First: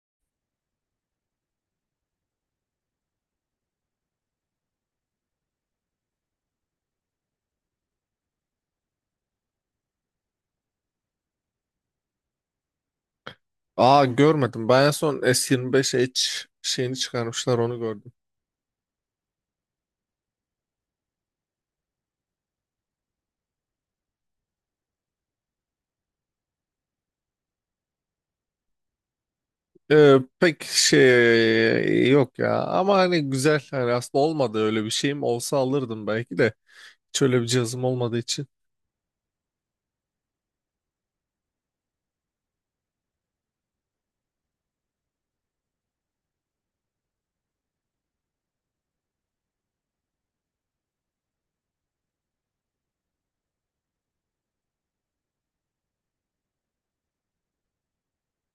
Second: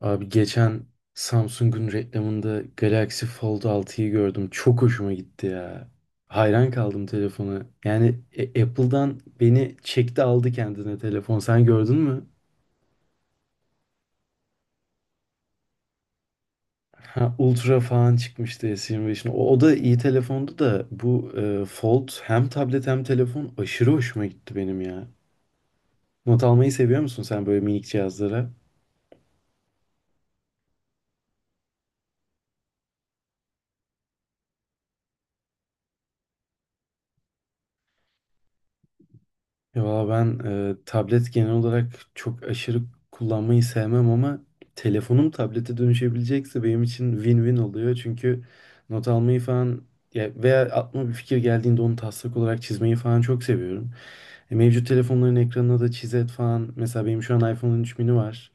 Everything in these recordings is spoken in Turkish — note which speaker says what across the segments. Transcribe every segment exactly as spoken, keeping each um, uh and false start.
Speaker 1: Abi geçen Samsung'un reklamında Galaxy Fold altıyı gördüm. Çok hoşuma gitti ya. Hayran kaldım telefona. Yani e- Apple'dan beni çekti aldı kendine telefon. Sen gördün mü?
Speaker 2: Aa, görmedim. Ben en son S yirmi beş H şeyini
Speaker 1: Ha,
Speaker 2: çıkarmışlar onu
Speaker 1: Ultra
Speaker 2: gördüm.
Speaker 1: falan çıkmıştı S yirmi beşin. O, o da iyi telefondu da bu e, Fold hem tablet hem telefon aşırı hoşuma gitti benim ya. Not almayı seviyor musun sen böyle minik cihazlara?
Speaker 2: Ee, pek şey yok ya. Ama hani güzel. Hani aslında olmadı öyle bir şeyim. Olsa alırdım belki de. Hiç öyle bir cihazım olmadığı için.
Speaker 1: Ya valla ben e, tablet genel olarak çok aşırı kullanmayı sevmem ama telefonum tablete dönüşebilecekse benim için win-win oluyor. Çünkü not almayı falan ya veya aklıma bir fikir geldiğinde onu taslak olarak çizmeyi falan çok seviyorum. E, mevcut telefonların ekranına da çizet falan. Mesela benim şu an iPhone on üç mini var.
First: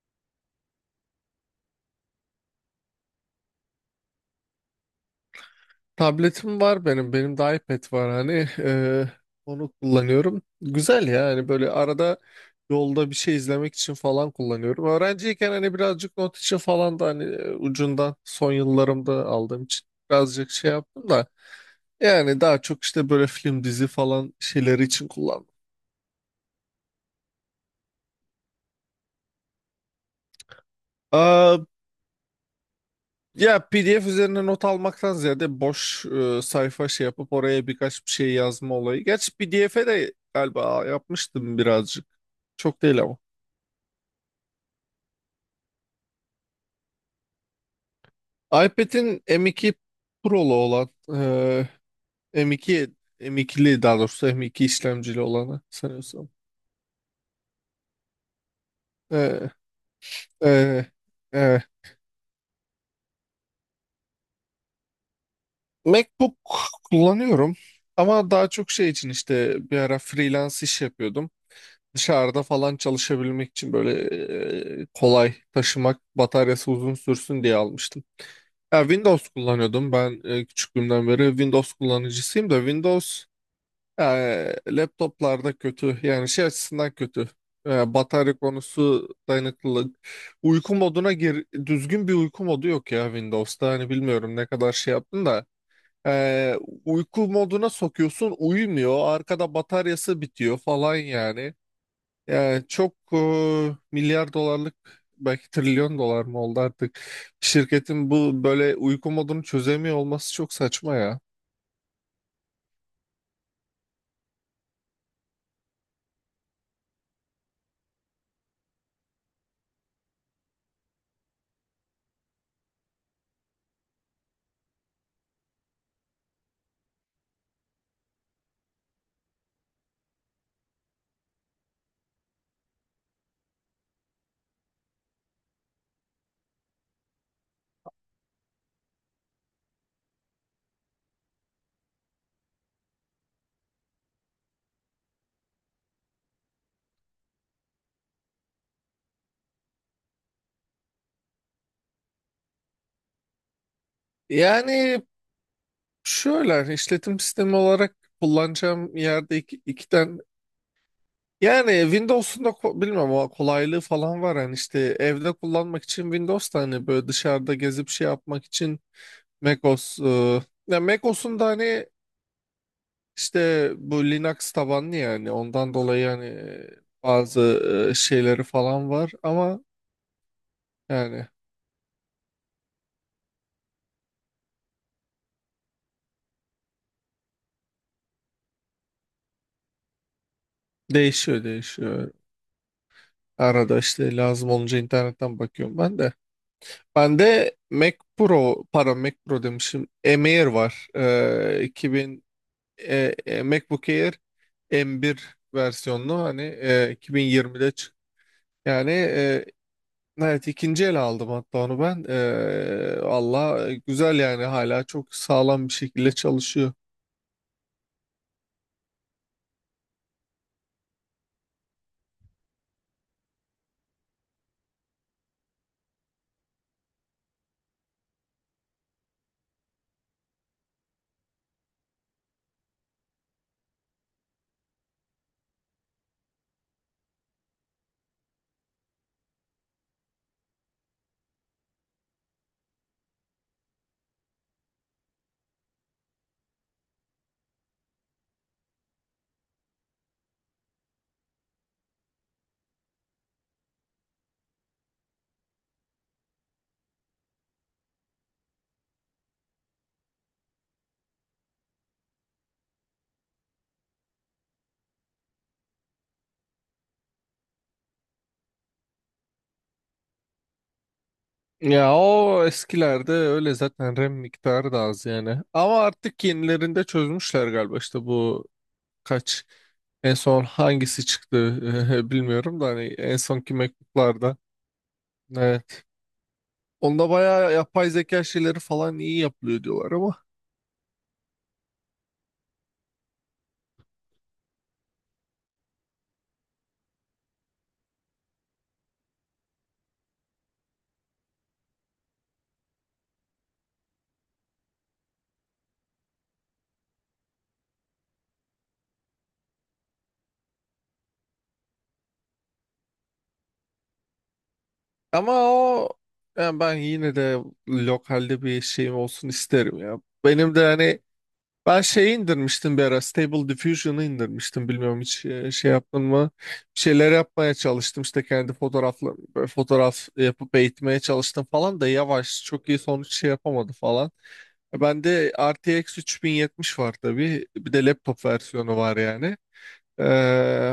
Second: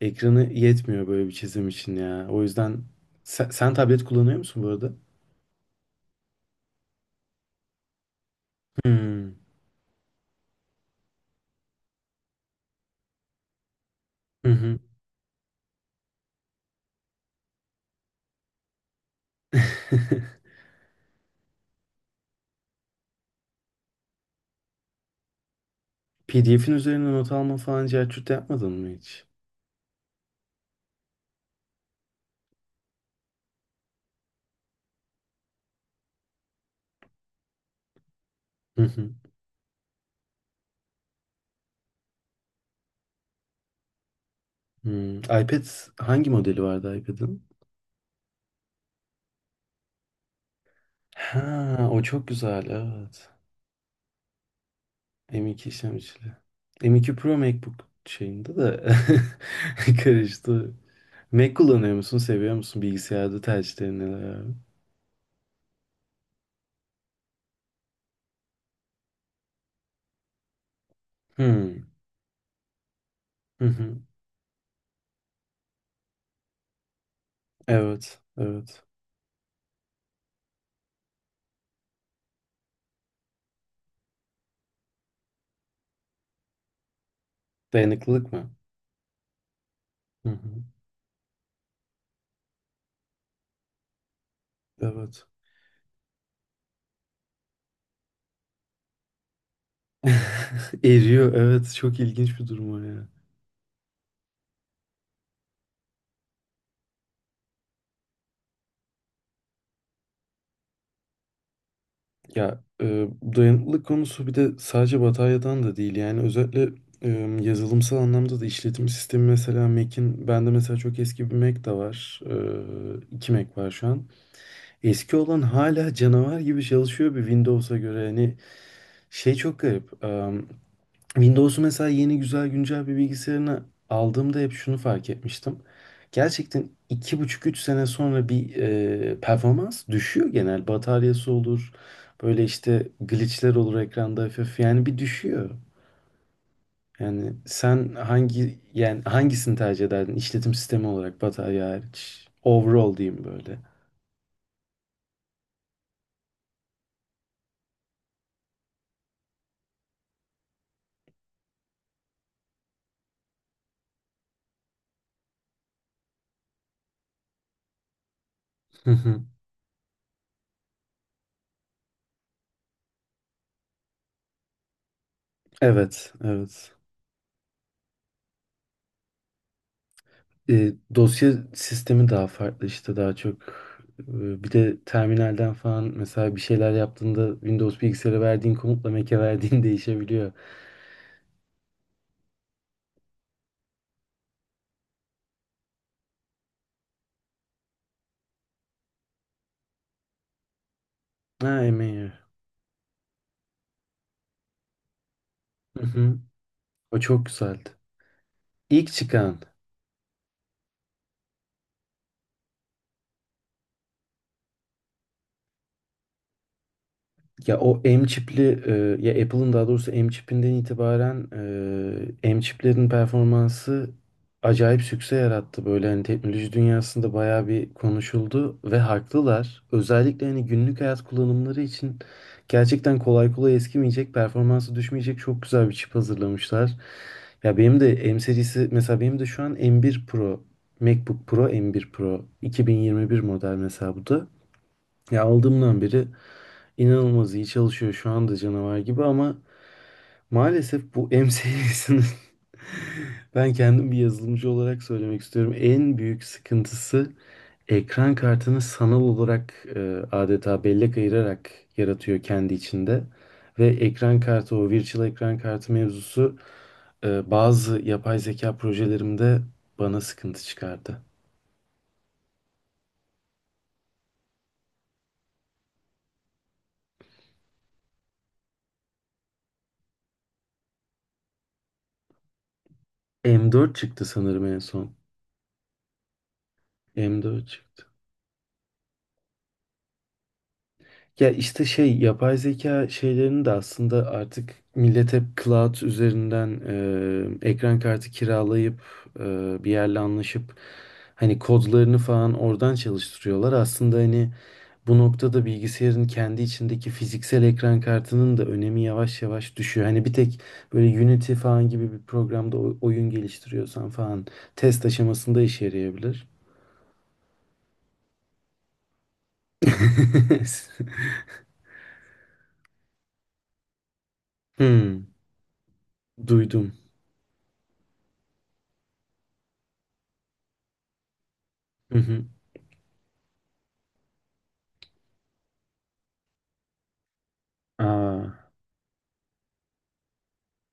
Speaker 1: Ekranı yetmiyor böyle bir çizim için ya. O yüzden sen, sen tablet kullanıyor musun bu arada?
Speaker 2: Tabletim var benim. Benim de iPad var hani. Ee,
Speaker 1: Hmm.
Speaker 2: onu kullanıyorum. Güzel ya. Hani böyle arada yolda bir şey izlemek için falan
Speaker 1: Hı hı.
Speaker 2: kullanıyorum. Öğrenciyken hani birazcık not için falan da hani e, ucundan son yıllarımda aldığım için birazcık şey yaptım da. Yani daha çok işte böyle film dizi falan şeyleri için kullandım.
Speaker 1: P D F'in üzerine not alma falan cahçut yapmadın mı hiç?
Speaker 2: Aa, ya P D F üzerine not almaktan ziyade boş e, sayfa şey yapıp oraya birkaç bir şey yazma olayı. Gerçi P D F'e de galiba yapmıştım birazcık. Çok değil ama.
Speaker 1: Hmm, iPad hangi modeli vardı iPad'ın?
Speaker 2: iPad'in M iki Pro'lu olan
Speaker 1: Ha, o çok
Speaker 2: e,
Speaker 1: güzel
Speaker 2: M2
Speaker 1: evet.
Speaker 2: M2'li daha doğrusu M iki işlemcili olanı
Speaker 1: M iki
Speaker 2: sanıyorsam.
Speaker 1: işlemcili. M iki Pro MacBook şeyinde de
Speaker 2: E,
Speaker 1: karıştı.
Speaker 2: e,
Speaker 1: Mac
Speaker 2: e.
Speaker 1: kullanıyor musun? Seviyor musun? Bilgisayarda tercihlerin neler, abi?
Speaker 2: MacBook kullanıyorum. Ama daha çok şey için işte bir ara freelance iş yapıyordum.
Speaker 1: Hmm.
Speaker 2: Dışarıda falan çalışabilmek
Speaker 1: Hı
Speaker 2: için böyle
Speaker 1: hı.
Speaker 2: e, kolay taşımak, bataryası uzun sürsün diye almıştım.
Speaker 1: Evet.
Speaker 2: Ya
Speaker 1: Evet.
Speaker 2: Windows kullanıyordum. Ben e, küçüklüğümden beri Windows kullanıcısıyım da Windows e, laptoplarda kötü. Yani şey açısından kötü. E,
Speaker 1: Dayanıklılık
Speaker 2: batarya
Speaker 1: mı?
Speaker 2: konusu dayanıklılık.
Speaker 1: Hı hı.
Speaker 2: Uyku moduna gir, düzgün bir uyku modu yok ya Windows'ta. Hani bilmiyorum ne kadar şey
Speaker 1: Evet.
Speaker 2: yaptın da. E, uyku moduna sokuyorsun uyumuyor. Arkada bataryası bitiyor falan
Speaker 1: Eriyor.
Speaker 2: yani.
Speaker 1: Evet. Çok ilginç bir
Speaker 2: Yani
Speaker 1: durum o
Speaker 2: çok
Speaker 1: ya.
Speaker 2: e, milyar dolarlık belki trilyon dolar mı oldu artık şirketin bu böyle uyku modunu çözemiyor olması çok saçma ya.
Speaker 1: Ya e, dayanıklılık konusu bir de sadece batarya'dan da değil. Yani özellikle e, yazılımsal anlamda da işletim sistemi mesela Mac'in, bende mesela çok eski bir Mac de var. E, iki Mac var şu an. Eski olan hala canavar gibi çalışıyor bir Windows'a göre. Hani şey çok garip. Windows'u mesela, yeni güzel güncel bir bilgisayarını aldığımda hep şunu fark etmiştim. Gerçekten iki buçuk üç sene sonra bir e, performans düşüyor genel. Bataryası olur, böyle işte glitchler olur ekranda, hafif yani bir düşüyor. Yani sen hangi yani hangisini tercih ederdin işletim sistemi olarak, batarya hariç? Overall diyeyim böyle.
Speaker 2: Yani şöyle hani işletim sistemi olarak kullanacağım yerde iki, iki tane yani Windows'un da ko- bilmem o kolaylığı falan var yani işte evde kullanmak için Windows da hani böyle dışarıda gezip şey yapmak için
Speaker 1: Hı hı.
Speaker 2: macOS e, ya macOS'un da hani İşte bu Linux tabanlı yani ondan dolayı
Speaker 1: Evet,
Speaker 2: yani e,
Speaker 1: evet.
Speaker 2: bazı e, şeyleri falan var ama
Speaker 1: E,
Speaker 2: yani
Speaker 1: dosya sistemi daha farklı işte, daha çok. E, bir de terminalden falan mesela bir şeyler yaptığında, Windows bilgisayara verdiğin komutla Mac'e verdiğin değişebiliyor.
Speaker 2: değişiyor değişiyor. Arada işte lazım olunca internetten bakıyorum ben de. Ben de Mac Pro, pardon Mac Pro demişim. M Air var.
Speaker 1: Ha
Speaker 2: Ee,
Speaker 1: emeği.
Speaker 2: 2000 e, e, MacBook Air M bir
Speaker 1: Hı hı.
Speaker 2: versiyonlu hani e,
Speaker 1: O çok güzeldi.
Speaker 2: iki bin yirmide çıktı. Yani,
Speaker 1: İlk çıkan.
Speaker 2: evet, ikinci el aldım hatta onu ben. Ee, valla e, güzel yani hala çok sağlam bir şekilde çalışıyor.
Speaker 1: Ya o M çipli e, ya Apple'ın, daha doğrusu M çipinden itibaren e, M çiplerin performansı acayip sükse yarattı. Böyle hani teknoloji dünyasında bayağı bir konuşuldu ve haklılar. Özellikle hani günlük hayat kullanımları için gerçekten kolay kolay eskimeyecek, performansı düşmeyecek çok güzel bir çip hazırlamışlar. Ya benim de M serisi mesela, benim de şu an M bir Pro MacBook Pro M bir Pro iki bin yirmi bir model mesela bu da. Ya aldığımdan beri İnanılmaz iyi çalışıyor şu anda, canavar gibi. Ama maalesef bu M serisinin ben kendim bir yazılımcı olarak söylemek istiyorum, en büyük sıkıntısı, ekran kartını sanal olarak e, adeta bellek ayırarak yaratıyor kendi içinde. Ve ekran kartı, o virtual ekran kartı mevzusu e, bazı yapay zeka projelerimde bana sıkıntı çıkardı.
Speaker 2: Ya o eskilerde öyle zaten RAM miktarı da az yani. Ama artık yenilerinde çözmüşler galiba işte bu kaç en son hangisi çıktı bilmiyorum da hani en sonki
Speaker 1: M dört çıktı
Speaker 2: MacBook'larda.
Speaker 1: sanırım en son.
Speaker 2: Evet. Onda
Speaker 1: M dört
Speaker 2: bayağı
Speaker 1: çıktı.
Speaker 2: yapay zeka şeyleri falan iyi yapılıyor diyorlar ama.
Speaker 1: Ya işte şey, yapay zeka şeylerini de aslında artık millet hep cloud üzerinden e, ekran kartı kiralayıp e, bir yerle anlaşıp hani kodlarını falan oradan çalıştırıyorlar. Aslında hani bu noktada bilgisayarın kendi içindeki fiziksel ekran kartının da önemi yavaş yavaş düşüyor. Hani bir tek böyle Unity falan gibi bir programda o- oyun geliştiriyorsan falan test
Speaker 2: Ama
Speaker 1: aşamasında işe
Speaker 2: o
Speaker 1: yarayabilir.
Speaker 2: yani ben yine de lokalde bir şeyim olsun isterim ya. Benim de hani, ben şeyi indirmiştim bir ara. Stable Diffusion'ı indirmiştim. Bilmiyorum
Speaker 1: Hmm,
Speaker 2: hiç e, şey yaptın mı?
Speaker 1: duydum.
Speaker 2: Bir şeyler yapmaya çalıştım. İşte kendi fotoğrafla böyle fotoğraf yapıp eğitmeye çalıştım falan da
Speaker 1: Hı hı.
Speaker 2: yavaş. Çok iyi sonuç şey yapamadı falan. E, Bende R T X üç bin yetmiş var tabii. Bir de laptop
Speaker 1: Aa.
Speaker 2: versiyonu var yani. Ee,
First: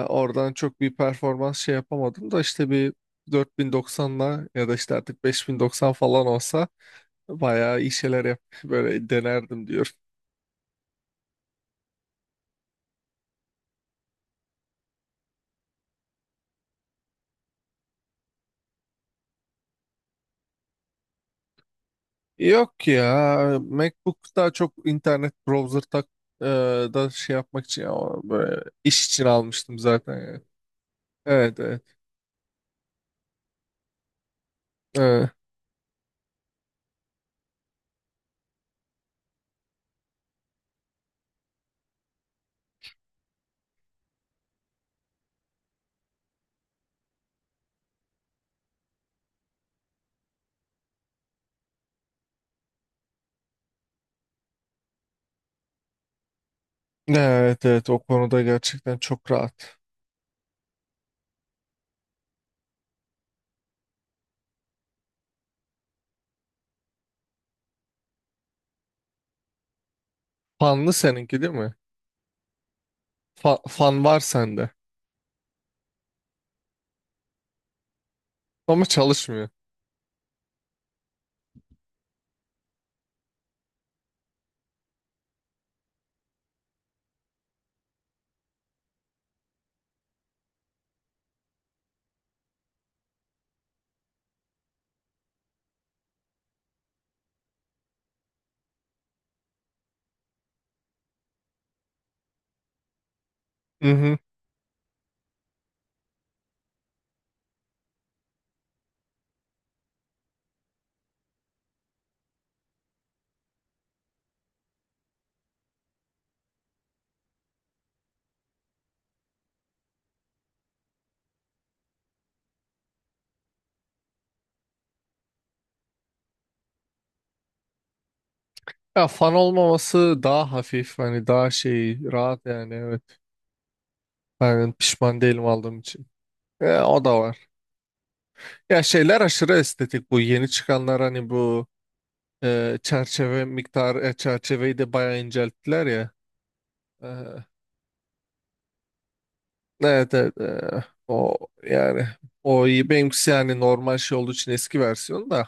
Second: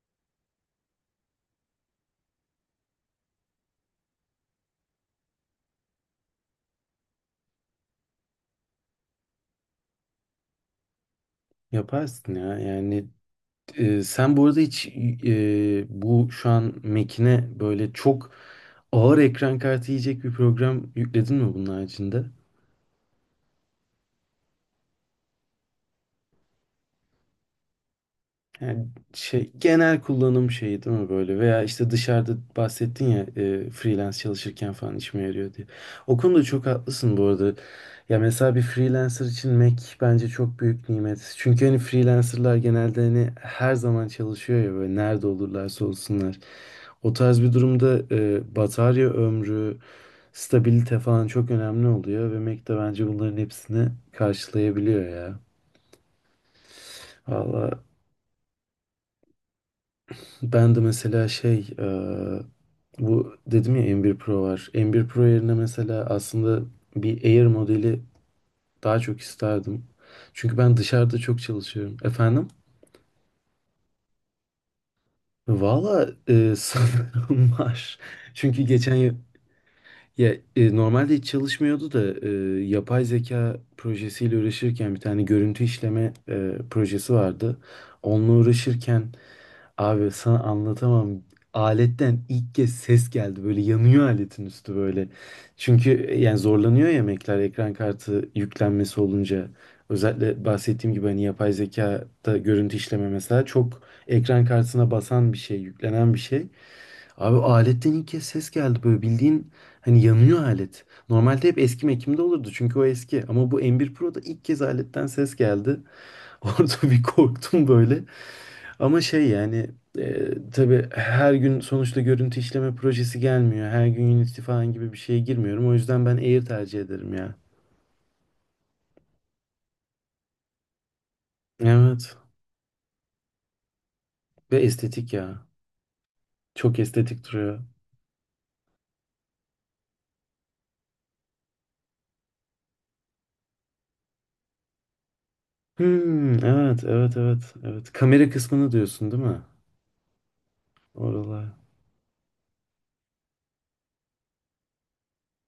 Speaker 2: oradan çok bir performans şey yapamadım da işte bir dört bin doksanla ya da işte artık beş bin doksan falan olsa bayağı iyi şeyler yap böyle denerdim.
Speaker 1: Yaparsın ya. Yani e, sen bu arada hiç e, bu şu an Mac'ine böyle çok ağır ekran kartı yiyecek bir program yükledin mi bunun haricinde?
Speaker 2: Yok ya, MacBook daha çok internet browser tak e, da şey yapmak için ama böyle
Speaker 1: Yani
Speaker 2: iş için
Speaker 1: şey,
Speaker 2: almıştım
Speaker 1: genel
Speaker 2: zaten yani.
Speaker 1: kullanım şeyi değil mi böyle?
Speaker 2: Evet,
Speaker 1: Veya
Speaker 2: evet.
Speaker 1: işte dışarıda bahsettin ya e, freelance çalışırken falan işime
Speaker 2: Evet.
Speaker 1: yarıyor diye. O konuda çok haklısın bu arada. Ya mesela bir freelancer için Mac bence çok büyük nimet. Çünkü hani freelancerlar genelde hani her zaman çalışıyor ya, böyle nerede olurlarsa olsunlar. O tarz bir durumda e, batarya ömrü, stabilite falan çok önemli oluyor, ve Mac de bence bunların hepsini karşılayabiliyor ya.
Speaker 2: Evet,
Speaker 1: Valla
Speaker 2: evet, o konuda gerçekten çok rahat.
Speaker 1: ben de mesela şey e, bu dedim ya, M bir Pro var. M bir Pro yerine mesela aslında bir Air modeli daha çok isterdim. Çünkü ben
Speaker 2: Fanlı
Speaker 1: dışarıda çok
Speaker 2: seninki değil mi?
Speaker 1: çalışıyorum. Efendim?
Speaker 2: Fa- fan var sende
Speaker 1: Valla e, sanırım var. Çünkü
Speaker 2: ama
Speaker 1: geçen ya,
Speaker 2: çalışmıyor.
Speaker 1: ya, e, normalde hiç çalışmıyordu da e, yapay zeka projesiyle uğraşırken bir tane görüntü işleme e, projesi vardı. Onunla uğraşırken, abi, sana anlatamam. Aletten ilk kez ses geldi. Böyle yanıyor aletin üstü böyle. Çünkü e, yani zorlanıyor ya Mac'ler ekran kartı yüklenmesi olunca. Özellikle bahsettiğim gibi hani yapay zekada görüntü işleme mesela çok
Speaker 2: Hı hı.
Speaker 1: ekran kartına basan bir şey, yüklenen bir şey. Abi aletten ilk kez ses geldi, böyle bildiğin hani yanıyor alet. Normalde hep eski Mac'imde olurdu çünkü o eski. Ama bu M bir Pro'da ilk kez aletten ses geldi. Orada bir korktum böyle. Ama şey yani e, tabii her gün sonuçta görüntü işleme projesi gelmiyor. Her gün Unity falan gibi bir şeye girmiyorum. O yüzden ben Air tercih ederim ya.
Speaker 2: Ya fan olmaması daha hafif hani daha şey
Speaker 1: Evet.
Speaker 2: rahat yani evet.
Speaker 1: Ve
Speaker 2: Ben
Speaker 1: estetik
Speaker 2: pişman değilim
Speaker 1: ya.
Speaker 2: aldığım için.
Speaker 1: Çok
Speaker 2: E, o da
Speaker 1: estetik
Speaker 2: var.
Speaker 1: duruyor.
Speaker 2: Ya şeyler aşırı estetik bu yeni çıkanlar hani bu Ee, çerçeve miktarı, e, çerçeveyi de bayağı incelttiler ya.
Speaker 1: Hmm, evet,
Speaker 2: Ee,
Speaker 1: evet, evet, evet. Kamera kısmını diyorsun değil mi?
Speaker 2: evet evet. ee, o
Speaker 1: Oralar.
Speaker 2: yani o iyi. Benimkisi yani normal şey olduğu için eski versiyon da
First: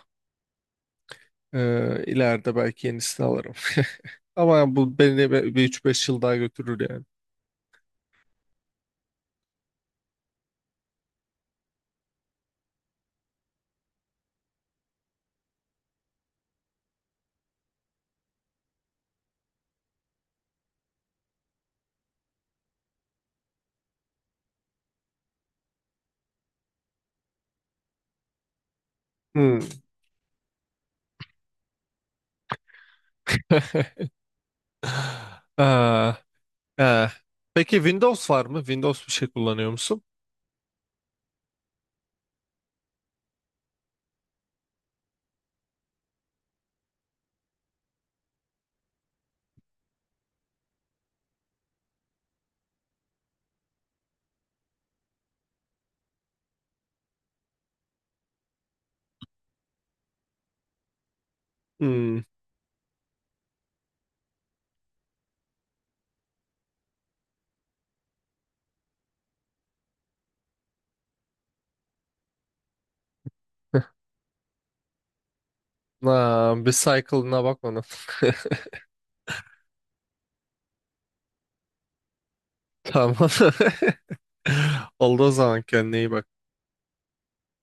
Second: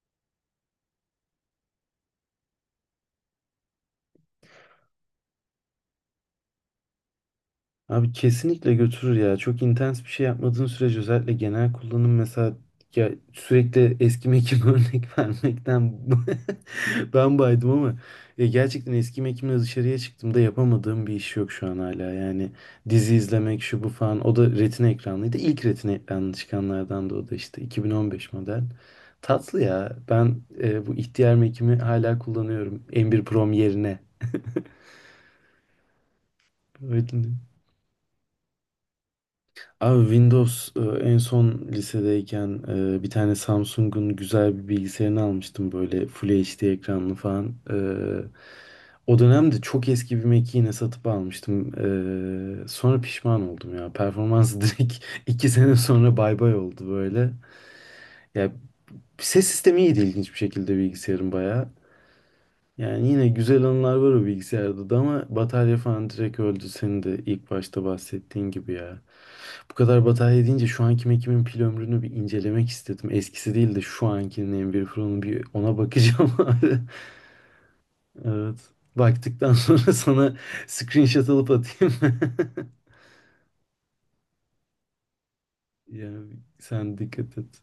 Speaker 2: ee, ileride belki yenisini alırım. Ama bu beni bir bir üç beş yıl daha götürür yani.
Speaker 1: Abi kesinlikle götürür ya. Çok intens bir şey yapmadığın sürece, özellikle genel kullanım mesela, ya sürekli eski mekim örnek vermekten ben baydım ama ya gerçekten eski mekimle dışarıya çıktığımda yapamadığım bir iş yok şu an hala. Yani dizi izlemek şu bu falan, o da retina ekranlıydı. İlk retina ekranlı çıkanlardan, da o da işte iki bin on beş model.
Speaker 2: Hmm.
Speaker 1: Tatlı ya. Ben e, bu ihtiyar mekimi hala kullanıyorum M bir Prom yerine.
Speaker 2: Aa, ee.
Speaker 1: Öyle.
Speaker 2: Peki Windows var mı? Windows bir şey kullanıyor
Speaker 1: Abi
Speaker 2: musun?
Speaker 1: Windows e, en son lisedeyken e, bir tane Samsung'un güzel bir bilgisayarını almıştım, böyle Full H D ekranlı falan. E, o dönemde çok eski bir Mac'i yine satıp almıştım. E, sonra pişman oldum ya. Performansı direkt iki sene sonra bay bay oldu böyle. Ya ses sistemi iyiydi, ilginç bir şekilde, bilgisayarın bayağı.
Speaker 2: Hmm.
Speaker 1: Yani yine güzel anılar var o bilgisayarda da, ama batarya falan direkt öldü, senin de ilk başta bahsettiğin gibi ya. Bu kadar batarya deyince şu anki Mac'imin pil ömrünü bir incelemek istedim. Eskisi değil de şu ankinin, m Pro'nun, bir ona bakacağım
Speaker 2: Aa, bir
Speaker 1: abi.
Speaker 2: cycle'ına bakmadım.
Speaker 1: Evet. Baktıktan sonra sana screenshot alıp atayım.
Speaker 2: Tamam. Olduğu zaman kendine iyi bak.
Speaker 1: Yani sen dikkat et.